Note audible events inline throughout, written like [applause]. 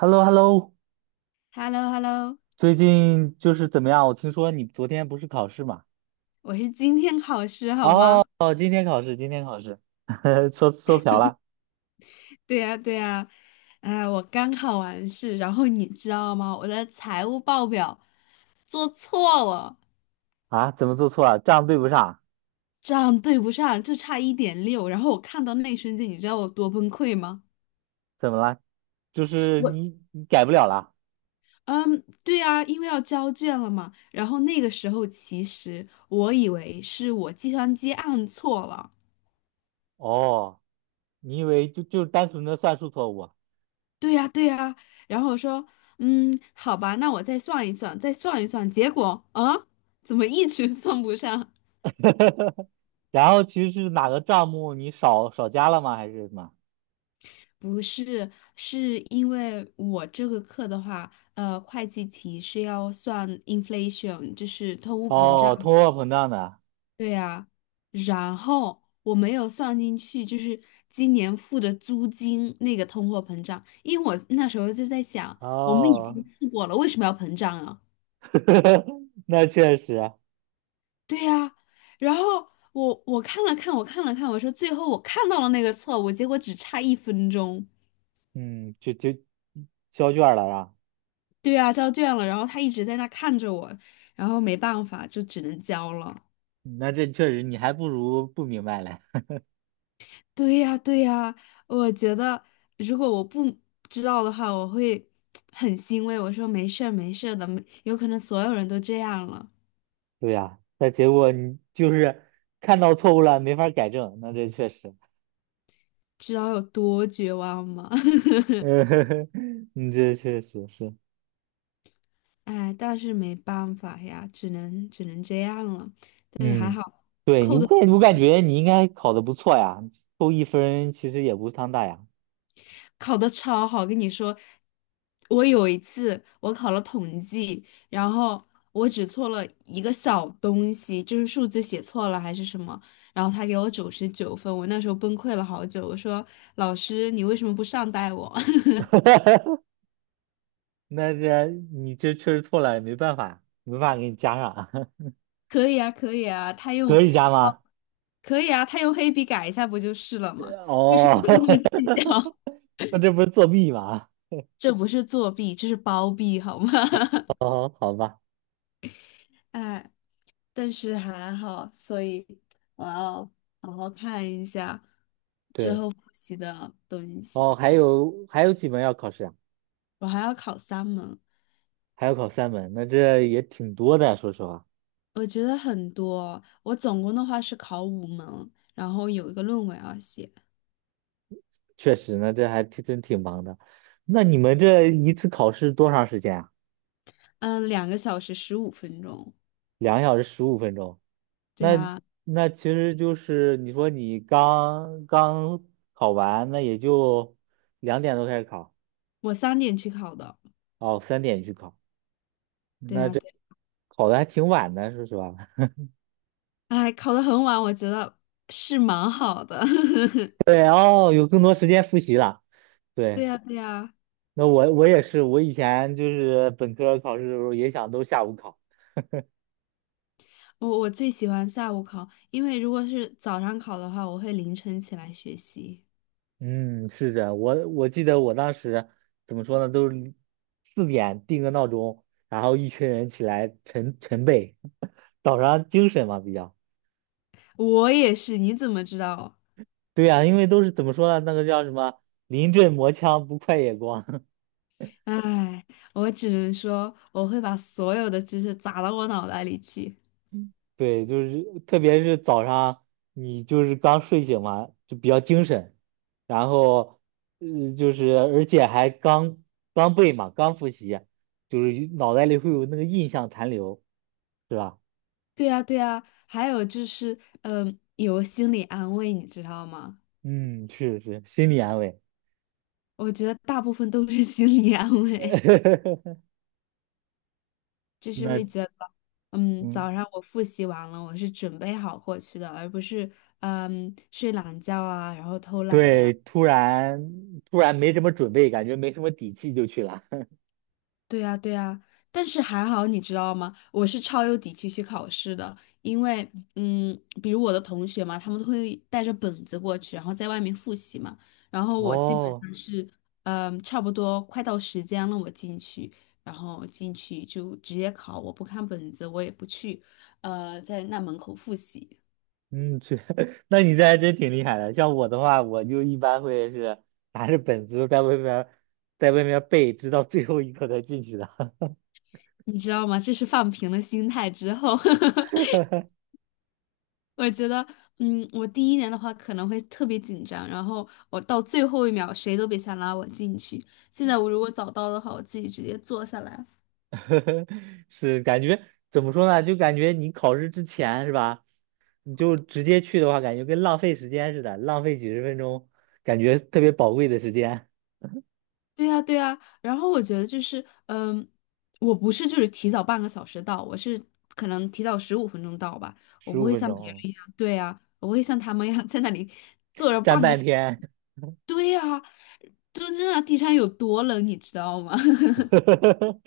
h e l l o h e l l o h e l l o h e l l o 最近就是怎么样？我听说你昨天不是考试嘛？我是今天考试好哦，吗？今天考试，今天考试，[laughs] 说说瓢了。对呀，对呀，哎，我刚考完试，然后你知道吗？我的财务报表做错了，啊？怎么做错了？账对不上？账对不上，就差1.6。然后我看到那一瞬间，你知道我多崩溃吗？怎么了？就是我，你改不了了？嗯，对啊，因为要交卷了嘛。然后那个时候，其实我以为是我计算机按错了。哦，你以为就单纯的算术错误啊，对呀，对呀。然后我说，好吧，那我再算一算，再算一算。结果啊，怎么一直 [laughs] 算不上？然后其实是哪个账目你少加了吗？还是什么？不是，是因为我这个课的话，会计题是要算 inflation，就是通货膨哦，胀。通货膨胀的。对呀，然后我没有算进去，就是今年付的租金那个通货膨胀，因为我那时候就在想，我们已哦，经付过了，为什么要膨胀啊？[laughs] 那确实啊。对呀、然后我看了看，我看了看，我说最后我看到了那个错误，结果只差1分钟。嗯，就交卷儿了是吧？对呀、交卷了，然后他一直在那看着我，然后没办法，就只能交了。那这确实你还不如不明白嘞。对呀、对呀、我觉得如果我不知道的话，我会 [tsk] 很欣慰。我说没事儿，没事儿的，没有可能所有人都这样了，对呀，但结果你就是看到错误了，没法改正，那这确实。知道有多绝望吗？[laughs] [laughs] 嗯，你这确实是。哎，但是没办法呀，只能这样了。但是还嗯，好。对你，扣我的。感我感觉你应该考的不错呀，扣一分其实也不伤大呀。考得超好，跟你说，我有一次我考了统计，然后我只错了一个小东西，就是数字写错了还是什么，然后他给我99分，我那时候崩溃了好久，我说老师你为什么不善待我？[laughs] [laughs] 那这你这确实错了，也没办法，没办法给你加上。[laughs] 可以啊，可以啊，他用，可以加吗？可以啊，他用黑笔改一下不就是了吗？为什哦，么那么计较？[laughs] 那这不是作弊吗？[laughs] 这不是作弊，这是包庇好吗？[laughs] [laughs] 哦，好吧，哎。但是还好，所以我要好好看一下之对。后复习的东西。哦，还有几门要考试啊？我还要考3门，还要考3门，那这也挺多的，说实话。我觉得很多。我总共的话是考5门，然后有一个论文要写，确实呢，这还挺真挺忙的。那你们这一次考试多长时间啊？嗯，2个小时15分钟。2个小时15分钟。对那呀，那其实就是你说你刚刚考完，那也就2点多开始考。我3点去考的。哦，3点去考，对那呀，这对，考的还挺晚的，说实话。[laughs] 哎，考的很晚，我觉得是蛮好的。[laughs] 对哦，有更多时间复习了。对对，呀，对呀，那我也是，我以前就是本科考试的时候也想都下午考。我最喜欢下午考，因为如果是早上考的话，我会凌晨起来学习。嗯，是的，我记得我当时怎么说呢，都是4点定个闹钟，然后一群人起来晨背，早上精神嘛比较。我也是，你怎么知道？对呀、因为都是怎么说呢，那个叫什么临阵磨枪不快也光。唉，我只能说我会把所有的知识砸到我脑袋里去。[laughs] 对，就是特别是早上你就是刚睡醒嘛，就比较精神，然后就是而且还刚刚背嘛，刚复习，就是脑袋里会有那个印象残留，是吧？对呀，对呀，还有就是，有心理安慰，你知道吗？嗯，是是，心理安慰。我觉得大部分都是 [laughs] 心理安慰，[laughs] 就是那会觉得，嗯，早上我复习完了，我是准备好过去的，而不是，睡懒觉啊，然后偷懒呀。对，突然没什么准备，感觉没什么底气就去了。对呀，对呀，但是还好，你知道吗？我是超有底气去考试的，因为，比如我的同学嘛，他们都会带着本子过去，然后在外面复习嘛。然后 [laughs] 我基本哦，上是，差不多快到时间了，我进去，然后进去就直接考，我不看本子，我也不去，在那门口复习，嗯，去，[laughs] 那你这还真挺厉害的。像我的话，我就一般会是拿着本子在外面，在外面背，直到最后一刻才进去的。你知道吗？这是放平了心态之后。[laughs] 我觉得，我第一年的话可能会特别紧张，然后我到最后一秒谁都别想拉我进去。现在我如果早到的话，我自己直接坐下来。[laughs] 是感觉怎么说呢？就感觉你考试之前是吧？你就直接去的话，感觉跟浪费时间似的，浪费几十分钟，感觉特别宝贵的时间。对呀，对呀，然后我觉得就是，我不是就是提早半个小时到，我是可能提早十五分钟到吧，我十不五会分像别人钟，一样，对呀，我不会像他们一样 [laughs] 在那里 站半天。[laughs]，对呀，真正的地上有多冷，你知道吗？[laughs]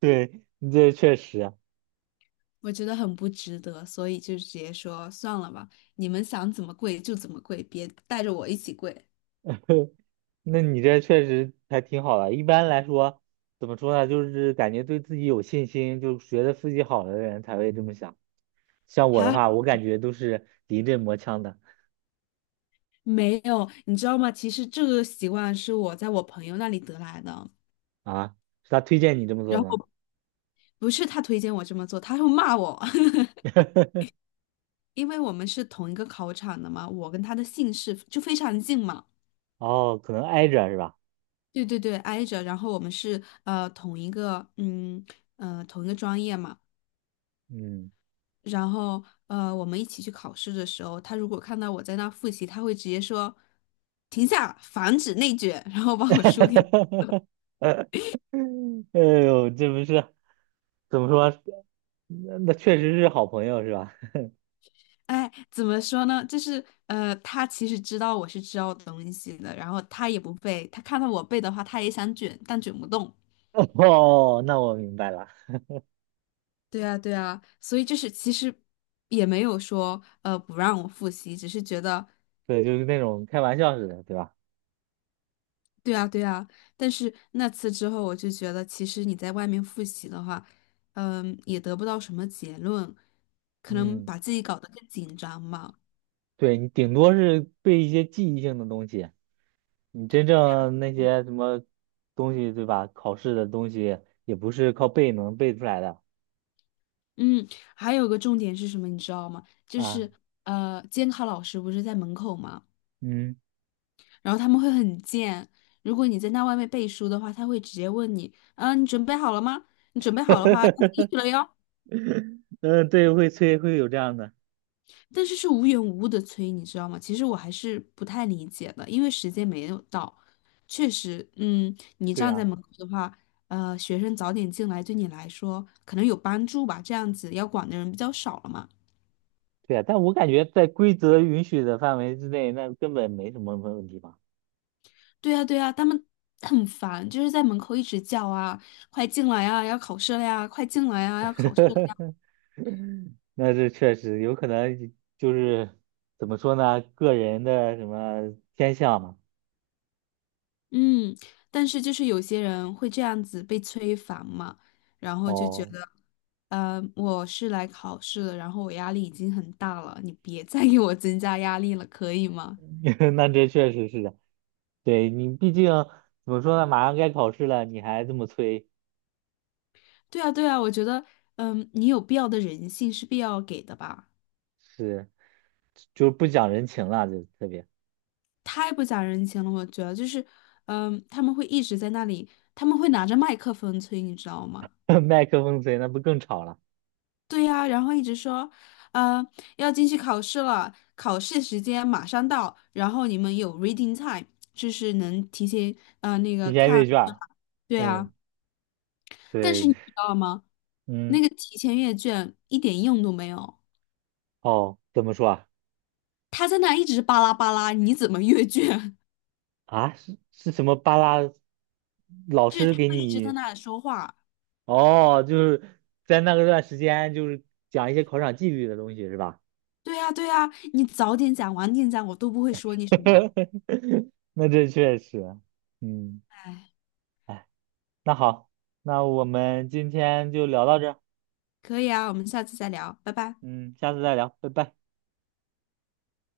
对，你这确实啊。我觉得很不值得，所以就直接说算了吧，你们想怎么跪就怎么跪，别带着我一起跪。[laughs] 那你这确实还挺好的。一般来说，怎么说呢？就是感觉对自己有信心，就觉得自己好的人才会这么想。像我的还话，好我感觉都是临阵磨枪的没有，你知道吗？其实这个习惯是我在我朋友那里得来的，啊。是他推荐你这么做然吗？后不是他推荐我这么做，他会骂我，[laughs] [laughs] 因为我们是同一个考场的嘛，我跟他的姓氏就非常近嘛。哦，可能挨着是吧？对对对，挨着，然后我们是同一个专业嘛。嗯，然后我们一起去考试的时候，他如果看到我在那复习，他会直接说：“停下，防止内卷。[laughs]” 然后把我书给。[laughs] 哎呦，这不是怎么说？那确实是好朋友是吧？哎，怎么说呢？就是他其实知道我是知道东西的，然后他也不背，他看到我背的话，他也想卷，但卷不动。[laughs] 哦，那我明白了。对啊，对啊，所以就是其实也没有说不让我复习，只是觉得。对，就是那种开玩笑似的，对吧？对啊，对啊，但是那次之后，我就觉得其实你在外面复习的话，也得不到什么结论，可能嗯，把自己搞得更紧张嘛。对，你顶多是背一些记忆性的东西，你真正那些什么东西，对吧？考试的东西也不是靠背能背出来的嗯，还有个重点是什么，你知道吗？就啊。是监考老师不是在门口嘛，嗯，然后他们会很贱，如果你在那外面背书的话，他会直接问你，你准备好了吗？你准备好的话要开 [laughs] 始了哟。嗯，对，会催，会有这样的。但是是无缘无故的催，你知道吗？其实我还是不太理解的，因为时间没有到，确实，你对站在呀，门口的话，学生早点进来对你来说可能有帮助吧，这样子要管的人比较少了嘛。对呀，但我感觉在规则允许的范围之内，那根本没什么问题吧。对呀对呀，他们 [sniffs] 很烦，就是在门口一直叫啊，快进来啊，要考试了呀，快进来啊，要考试。了呀。[laughs] [laughs] 那这确实有可能就是怎么说呢，个人的什么偏向嘛。嗯，但是就是有些人会这样子被催烦嘛，然后就觉哦，得，我是来考试的，然后我压力已经很大了，你别再给我增加压力了，可以吗？[laughs] 那这确实是的，对你毕竟怎么说呢，马上该考试了，你还这么催，对啊，对啊，我觉得，你有必要的人性是必要给的吧？是就是不讲人情了，就特别 太不讲人情了，我觉得就是，他们会一直在那里，他们会拿着麦克风催，你知道吗？[laughs] 麦克风催，那不更吵了？对呀，然后一直说，呃，要进去考试了，考试时间马上到，然后你们有 reading time，就是能提前那提个前看，阅卷儿对嗯，啊，但是对。你知道吗？那嗯，个提前阅卷一点用都没有，哦，怎么说啊？他在那一直巴拉巴拉，你怎么阅卷？啊，是是什么巴拉 [laughs] 老就是师他给会一直在你？那里说话。哦，就是在那个段时间，就是讲一些考场纪律的东西，是吧？对呀，对呀，你早点讲，晚点讲，我都不会说你什么。[laughs] 那这确实。嗯，哎，哎，那好，那我们今天就聊到这儿。可以啊，我们下次再聊，拜拜。嗯，下次再聊，拜拜。